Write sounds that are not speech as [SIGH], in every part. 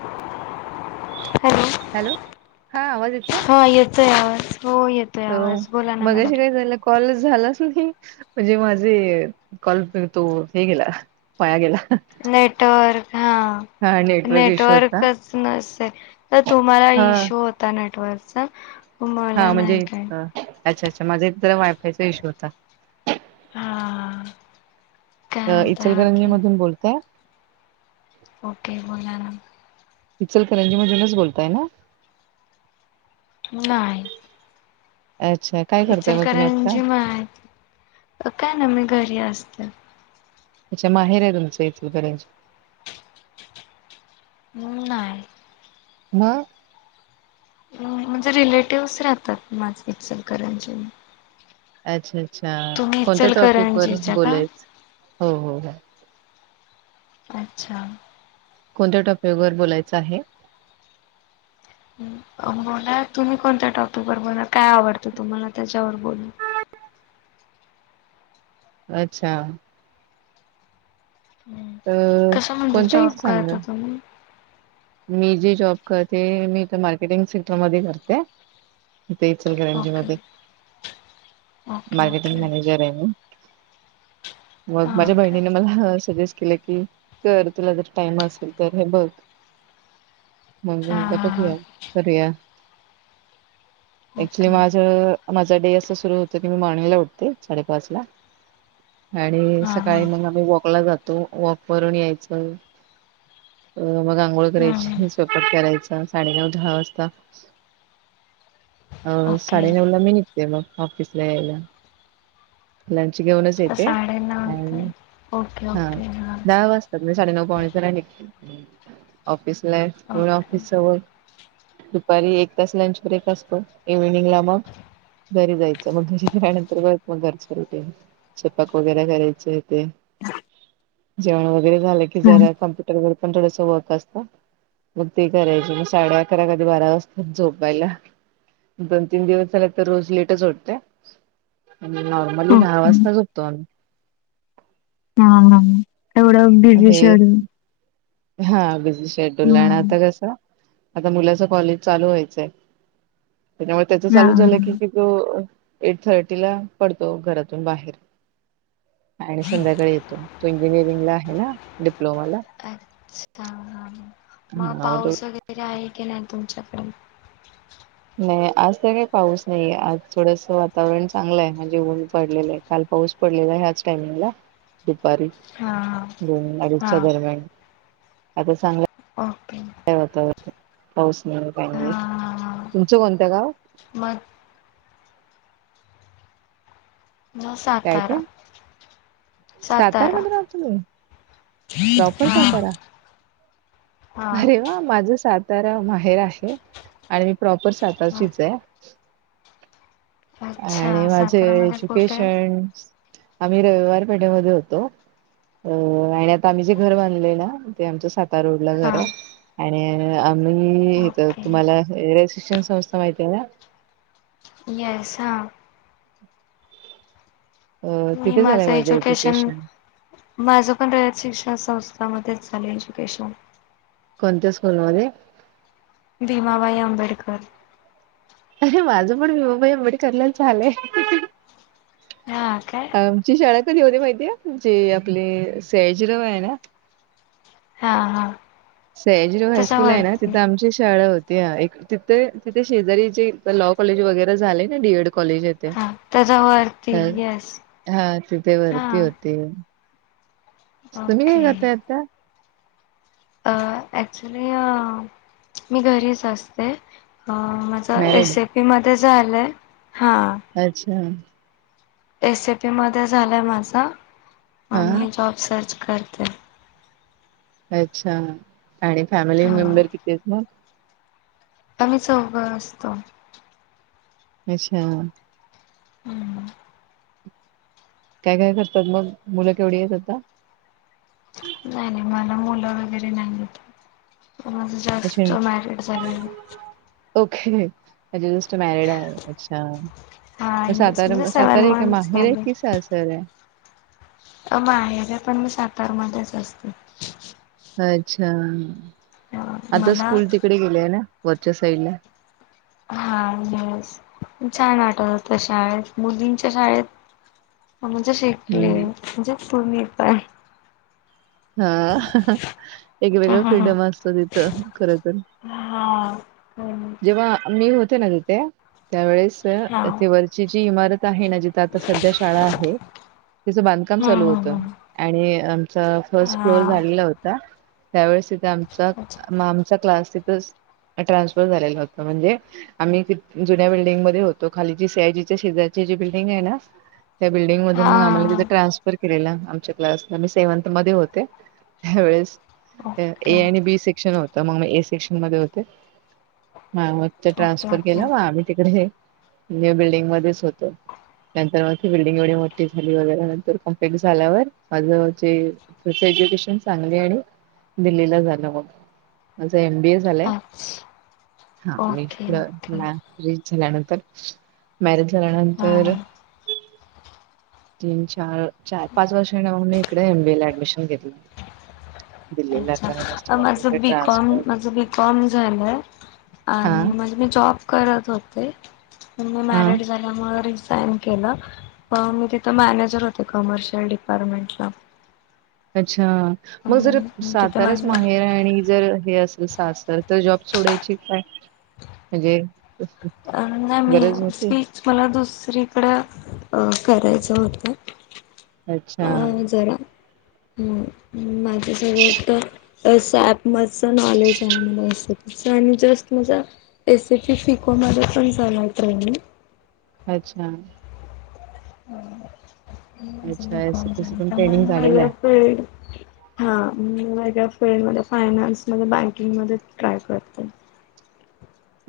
Hello! ! Hello!.. हा आवाज येतेय? येतोय आवाज.. हो येतय. हॅलो! मगाशी कास झालं कॉल झालाचं नाही. म्हणजे माझे कॉल तो हे गेला.. वाया गेला. नेटवर्क.. हा हा नेटवर्क इश्यू होता नेटवर्कचं नसतेय... तर तुम्हाला हा इशू होतो. त्या नेटवर्कचा, मला हा म्हणजे नाही... काय? अच्छा... अच्छा.. माझा एक तर वाय. फाय. चा इशू होता. हा.. काय अ.. म्हणताय इचलगंजी बाकी मधून बोलतेय. ओ. के. बोला ना. इचलकरंजी मधूनच बोलताय ना? नाय अच्छा.. काय करताय मग तुम्ही आता इचलकरांची माहित... काय नाही मी घरी असते. अच्छा... माहेर आहे तुमच इचलकरंजीत? हम्म.. नाय मग? म्हणजे रिलेटिव्हस राहतात, माझे इचलकरंजी मध्ये. अच्छा.. अच्छा.. कोणत्या टॉपिक वर इचलकरंजीच्या का बोलाच? हो.. हो.. हो अच्छा.. कोणत्या टॉपिक वर बोलायचं आहे? बोला.. तुम्ही कोणत्या टॉपिक वर बोला काय आवडतं तुम्हाला त्याच्यावर बोलू. अच्छा.. हम्म. अ.. कशामध्ये कोणत ही जॉब सांगा. करता तुम्ही? मी जे जॉब करते.. मी मार्केटिंग सेक्टरमध्ये करते. इथे इचलकरंजी ओके. मध्ये. ओके मारकेटिंग ओके मॅनेजर आहे मी. हा मग माझ्या काय बहिणीने मला सजेस्ट केलं की कर तुला जर टाइम असेल तर हे बघ. मम्मी हा म्हणलं हा हा बघूया करूया. ऍक्च्युली ओके माझ माझा डे असं सुरू होतो की मी मॉर्निंग ला उठते साडेपाच ला. आणि हा हा सकाळी मग आम्ही वॉकला जा तो‌. वॉक वरून यायच मग आंघोळ हम्म करायची. हम्म स्वयंपाक करायचा साडेनऊ दहा वाजता. अं साडेनऊ ओके ला मी निघते मग ऑफिसला यायला. लंच घेऊनच येते. अ साडेनऊ ते ओके हा ओके दहा वाजता. तर मग मी साडेनऊ पावणेदहा निघते. ऑफिस ला ओके. ऑफिस जवळ दुपारी एक तास लंच ब्रेक असतो इव्हिनिंग ला मग घरी जायचं मग घरी गेल्यानंतर मग घरचं रुटीन. स्वयंपाक वगैरे करायचे ते. जेवण वगैरे झालं कि हा जरा कम्प्युटर वर पण थोडंसं वर्क असतं. मग ते करायच. मग साडे अकरा कधी बारा वाजतात झोपायला. दोन तीन दिवस झाले तर रोज लेटच उठते. आणि नॉर्मली दहा ओके वाजता झोपतो आम्ही. हा हा. एवढ बिझी आम्ही शेड्युल. हा बिझी शेड्यूल हा आहे. आणि आता कसं आता मुलाच कॉलेज चालू व्हायचंय. त्याच्यामुळे त्याच हा चालू झालं हा. की तो एट थर्टी ला पडतो घरातून बाहेर. आणि संध्याकाळी येतो. तो इंजिनिअरिंग ला आहे ना डिप्लोमाला. अच्छा! हा मग हा तो पाऊस वगैरे आहे की नाही तुमच्याकडे? नाही. आज तर काही पाऊस नाहीे आज थोडस वातावरण चांगलं आहे. म्हणजे ऊन पडलेलं आहे. काल पाऊस पडलेला ह्याच टाईमला. दुपारी. हा. हा दोन अडीचच्या हा दरम्यान. आता चांगला ओके. काय होत. पाऊस नाही पाणी नाही. हा तुमचं कोणतं गाव? मग सातारा. सातारा मधून आहात तुम्ही? प्रॉपर हा सातारा? हा अरे वा! माझं सातारा माहेर आहे आणि मी प्रॉपर साताराचीच आहे. अच्छा आणि माझे सातारामध्ये कुठे एज्युकेशन. आम्ही रविवार पेठेमध्ये होतो. अ आणि आता आम्ही जे घर बांधलेय ना ते आमच्या रोड ला हा घर आहे आणि आम्हीइथ ओके तुम्हाला. रयत शिक्षण संस्था माहिती आहे ना. येसां. अ मी तिथे झालंय माझं एज्युकेशन माझं पण रयत शिक्षण संस्थामध्येच झालं एज्युकेशन. कोणत्या स्कूल मध्ये? भीमाबाई आंबेडकर. अरे माझं पण भीमाबाई आंबेडकर लाच झालंय. हा का? आमची शाळा कधी होते माहिती आहे जे आपले सयाजीराव आहे ना हा हा सयाजीराव हायस्कूल आहे ना, त्याच्यावरती तिथं आमची शाळा होती. ते एक तिथे तिथे शेजारी जे लॉ कॉलेज वगैरे झालंय ना डीएड कॉलेज आहे. त हा त्याच्यावरती ह येस हा तिथे हा वरती होते ते, तुम्ही काय ओके करताय आता? अ ऍक्च्युली मी घरीच असते. अं मा चा मॅरिड एसीपी मध्ये झालंय हा अच्छा! एसीपीमध्ये झालंय माझं, हा आणि जॉब सर्च करते. अच्छा आणि फॅमिली हा मेंबर कितीयत मग आम्ही चौघं असतो. अच्छा! हम्म. काय काय करतात मग, मुलं के एवढी आहेत आता. नाही नाही मला मुलं वगैरे नाहीयेत. रोज अच्छा जास्ट मॅरिड झाले आहे. ओके म्हणजे जस्ट मॅरेड, अच्छा. हा येस म्हणजे सातारा सेव्हन सातारा हे काय मंथ्स माहेर आहे झाले कि सासर हाय. अ माहेर पण मग सातारा मध्येच असते. अच्छा, आता मला स्कूल तिकडे गेलेय ना वरच्या साईडला हा येस, छान आठवतं होत शाळेत, मुलींच्या शाळेत. म्हणजे शिकले, हम्म म्हणजे तुम्ही पय हा, एक हा वेगळं हा हा. फ्रीडम असत तिथं, खरं तर हा. पण जेव्हा मी होते ना तिथे, त्यावेेळेस हा वरची जी इमारत काही ना जिथं आता सध्या शाळा आहे. तिचं बांधकाम हा चालू होत, हा आणि आमचा फर्स्ट फ्लोअर हा. झालेला होता. त्यावेळेस तिथे आमचा, अच्छा आमचा क्लास तिथंच ट्रान्सफर झालेला होता, म्हणजे आम्ही कित जुन्या बिल्डिंगमध्ये होतो, खाली जी सयाजीच्या शेजारची जी बिल्डिंग आहे ना. त्या बिल्डिंग मध्ये हा मग आम्हाला हा तिथं ट्रन्स कर केलेला आमच्या क्लास, आम्ही सेव्हन्थ मध्ये होते, त्यावेळेस ओके ए आणि बी सेक्शन होतं, मग मी ए सेक्शन मध्ये होते. म मग ते ओके ट्रान्सफर केला ओके व आम्ही तिकडे, न्यू बिल्डिंग मध्येच होतो. नंतर मग ती बिल्डिंग एवढी मोठी झाली वगैरे नंतर कम्प्लेट झाल्यावर, आझवायचे तसं एजुकेशन चांगली आणि दिल्लीला झालं मग, माझं एम बी ए झालंय. अच्छा हा मी ओके पुढं ओके मॅॅरज झाल्यानंतर, मॅरेज हा झाल्यानंतर हा. तीन चार, चार पाच वर्षांन मी इकडे एम बी ए ला ऍडमिशन घेतलं. दिल्लीला कारण अच्छा, मिस्टरांचं इकडे माझं बीकॉम, ट्रान्सफर माझं बीकॉम कॉम झालंय, हा आणि मग मी जॉब करत होते. मग मी हा मॅरड झा म रिसाइन केलं, अ मी तिथं मॅनेजर होते कमर्शियल डिपार्टमेंटला. अच्छा, मग जर तिथे साताराच माझं माहेर आणि जर हे असं जर सासरचा जॉब सोडायची काय, म्हणजे अ नाही मी, गरज होती स्वीटस मला दुसरीकडं, अ करायचं होतं. अच्छा होय जरा, ह माझं सगळं तर असं ॲप मच नॉलेज आहे. मला एसीच आणि जस्ट माझं ए सी पी फिकोमध्ये पण झाला आहे ट्रेनिंग. अच्छा. [UNINTELLIGIBLE] हा, अच्छा एसीपीसी पण ट्रेनिंग झालेलं आहे. वेगळ्या फील्डमध्ये फायनान्समध्ये बँकिंगमध्ये ट्राय करते.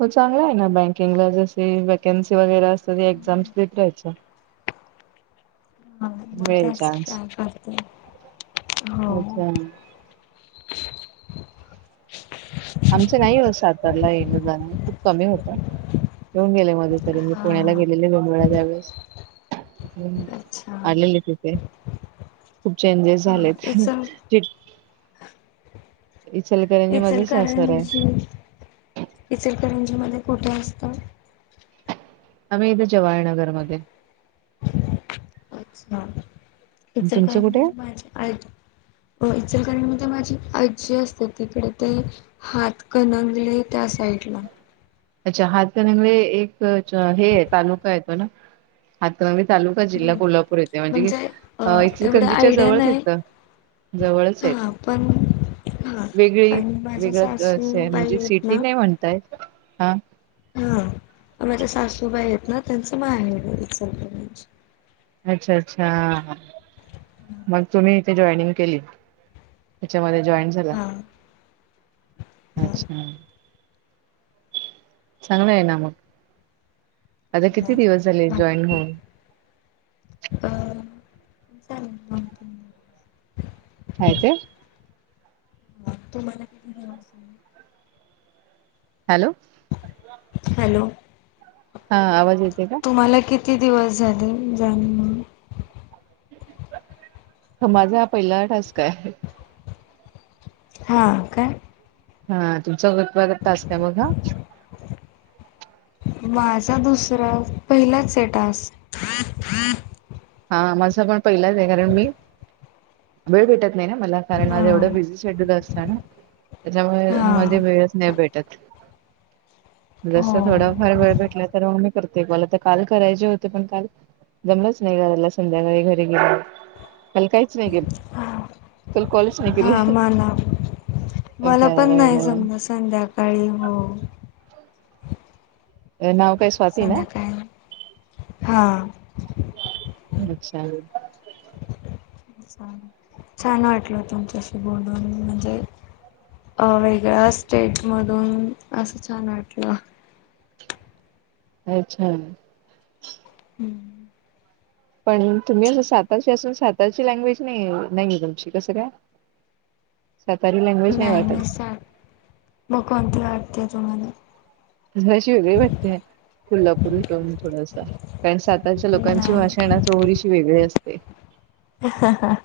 हो चांगला आहे ना, बँकिंगला जशी व्हॅकन्सी वगैरे असते. त एक्झाम्स देत राहायच्या. हा मग मिळेल त्याच चान्स ट्राय करते. हो. अच्छा आमचं नाही हो सातारला येणं जाणं खूप कमी होत. येऊन गेले मध्ये. तरी मी पुण्याला हा गेलेले दोन वेळा यावेेळेस. [UNINTELLIGIBLE] अच्छा आलेले तिथे, खूप चेंजेस हा झालेत. इचल चिट इचलकर इचलकरंजी, इचलकरंजी मध्ये कुठे असता. आम्ही येथे जवाळनगर मध्ये. अच्छा. तुमचं कुठे? इचलकरंजीत माझी आजी हो. इचलकरंजी माझी आजी असते तिथे ते हात कणंगले त्या साईडला. अच्छा. हातकणंगवे एक च हे आहे तालुका येतो ना, हातरा मी तालुका जिल्हा कोल्हापूर येते. म्हणजे कि, अ एवढं इंचलकरंजीच्या आयडिया जवळच नाही येतं. जवळच येत. हा पण हा वेगळी आणि माझ्या वेगळ कसं आहे सासूबाई म्हणजे आहेत सिटी ना नाही म्हणता येत. हा, हा, माझ्या सासूबाई आहेत ना, त्यांचं माहेर आहे इचलकरंजी. अच्छा अच्छा. मग तुम्ही ते जॉइनिंग केलीत. त्याच्यामध्ये जॉईन झालात. हा हा अच्छा. चांगलं आहे ना मग, आता किती हा दिवस झाले जॉईन बाकी होऊन. अ, जाणं मग काय ते अ, तुम्हाला किती दिवस [UNINTELLIGIBLE] हॅलो, हॅलो, हा, आवाज येते का? तुम्हाला किती दिवस झाले? जॉईन होऊन. ह माझा पहिला टास्क आहे. हा काय. हा तुमचा [UNINTELLIGIBLE] टास्क आहे मग हा. माझा दुसरा पहिलाच आहे टास्क. [INAUDIBLE] हा माझा पण पहिलाच आहे. कारण मी वेळ भेटत नाही न मला. कारण माझ हा एवढं बिझी शेड्यूल असतं ना, त्याच्यामुळे हा मध्ये वेळस नाही भेट -टत. जसं हो थोडाफार वेळ भेटला तर मग मी करते कॉल. आता काल करायचे होते पण काल जमलंच नाही करायला संध्याकाळी घरी गेल, काल काहीच नाही केलं. हा काल कॉलच नाही केली. हा मला मला पण नाही कारण जमलं संध्याकाळी हो. ये नाव काय स्वाती ना सध्या काय म? हा. [UNINTELLIGIBLE] छान वाटल तुमच्याशी बोलून म्हणजे- [UNINTELLIGIBLE] वेगळ्या स्टेटमधून असं छान वाटलं. [UNINTELLIGIBLE] छान ए. हम्म. पण तुम्ही असं सातारचे असून सातारची लँग्वेज नाही [UNINTELLIGIBLE] नाहीे तुमची कसं काय? सातारी लँग्वेज नाही वाटत. म कोणती वाटते तुम्हाला? मला अशी वेगळी वाटते. कोल्हापूरी टोन थोडासा. कारण सात- -रच्या लोकांची भाषा नाही ना थोडीशी वेगळी असते.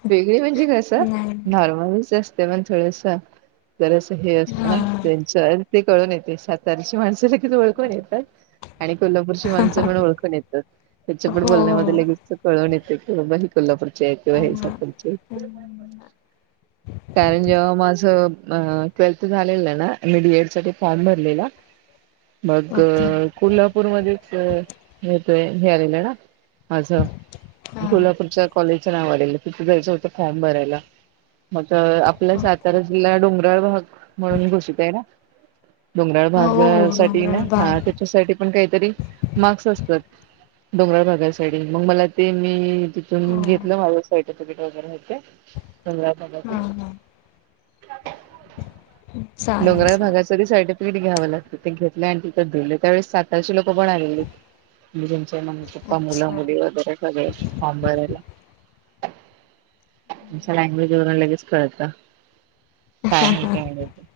वेगळी म्हणजे कसं? नाही नॉर्मलच अस- -ते. पण थोडस बरचस हे असतं ना हां त्यांच? ते कळून येते सातार- माणसाला किती ओळखू येतात. आणि कोल्हापूरची माणसं म्हणून ओळखून येतात. त्यांच्या पण हो हो बोलण्यामध्ये लगेच- कळून येते. की बाबा हे कोल्हापूर - -चे हेत किंवा हे हां. [UNINTELLIGIBLE] कारण जेव्हा माझ- म ट्वेल्थ झालेलं ना? मी डी एड साठी फॉर्म भरलेला मग- ओके कोल्हापूरमध्येच म ते मिळालेलं ना? माझं - हां कोल्हापूरच्या कॉलेजचं नाव आलेलं. तिथे जायचं होत फॉर्म भरायला. म आता आपला ओके. सातारा जिल्हा डोंगराळ भाग म्हणून घोषित आहे ना? डोंगराळ हो. भागासाठी ना डोंगराळ हा भाग. त्याच्यासाठी पण काहीतरी मार्क्स असतात. डोंगराळ भागासाठी. मग मला ते मी हो तिथून घेतलं माझं सर्टिफिकेट वगैरे. [UNINTELLIGIBLE] हां हां चालेल डोंगराळ भागा- चालेल. तरी सर्टिफिकट घ्यावं लाग - -त. ते घेतल आणि तिथं दिल. त्यावेेळेस सातारची लोक पण आलेलीे [UNINTELLIGIBLE] त मुल अच्छा मुली वगैरे सगळे फॉर्म भरायला. त्यांच्या लँग्वेज वरून लगेच कळत. काय [UNINTELLIGIBLE]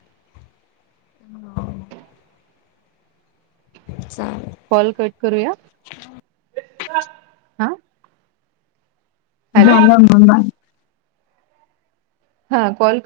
हो चालेल. कॉल कट करू या? हा हॅलो जालं म बा. हा. कॉल-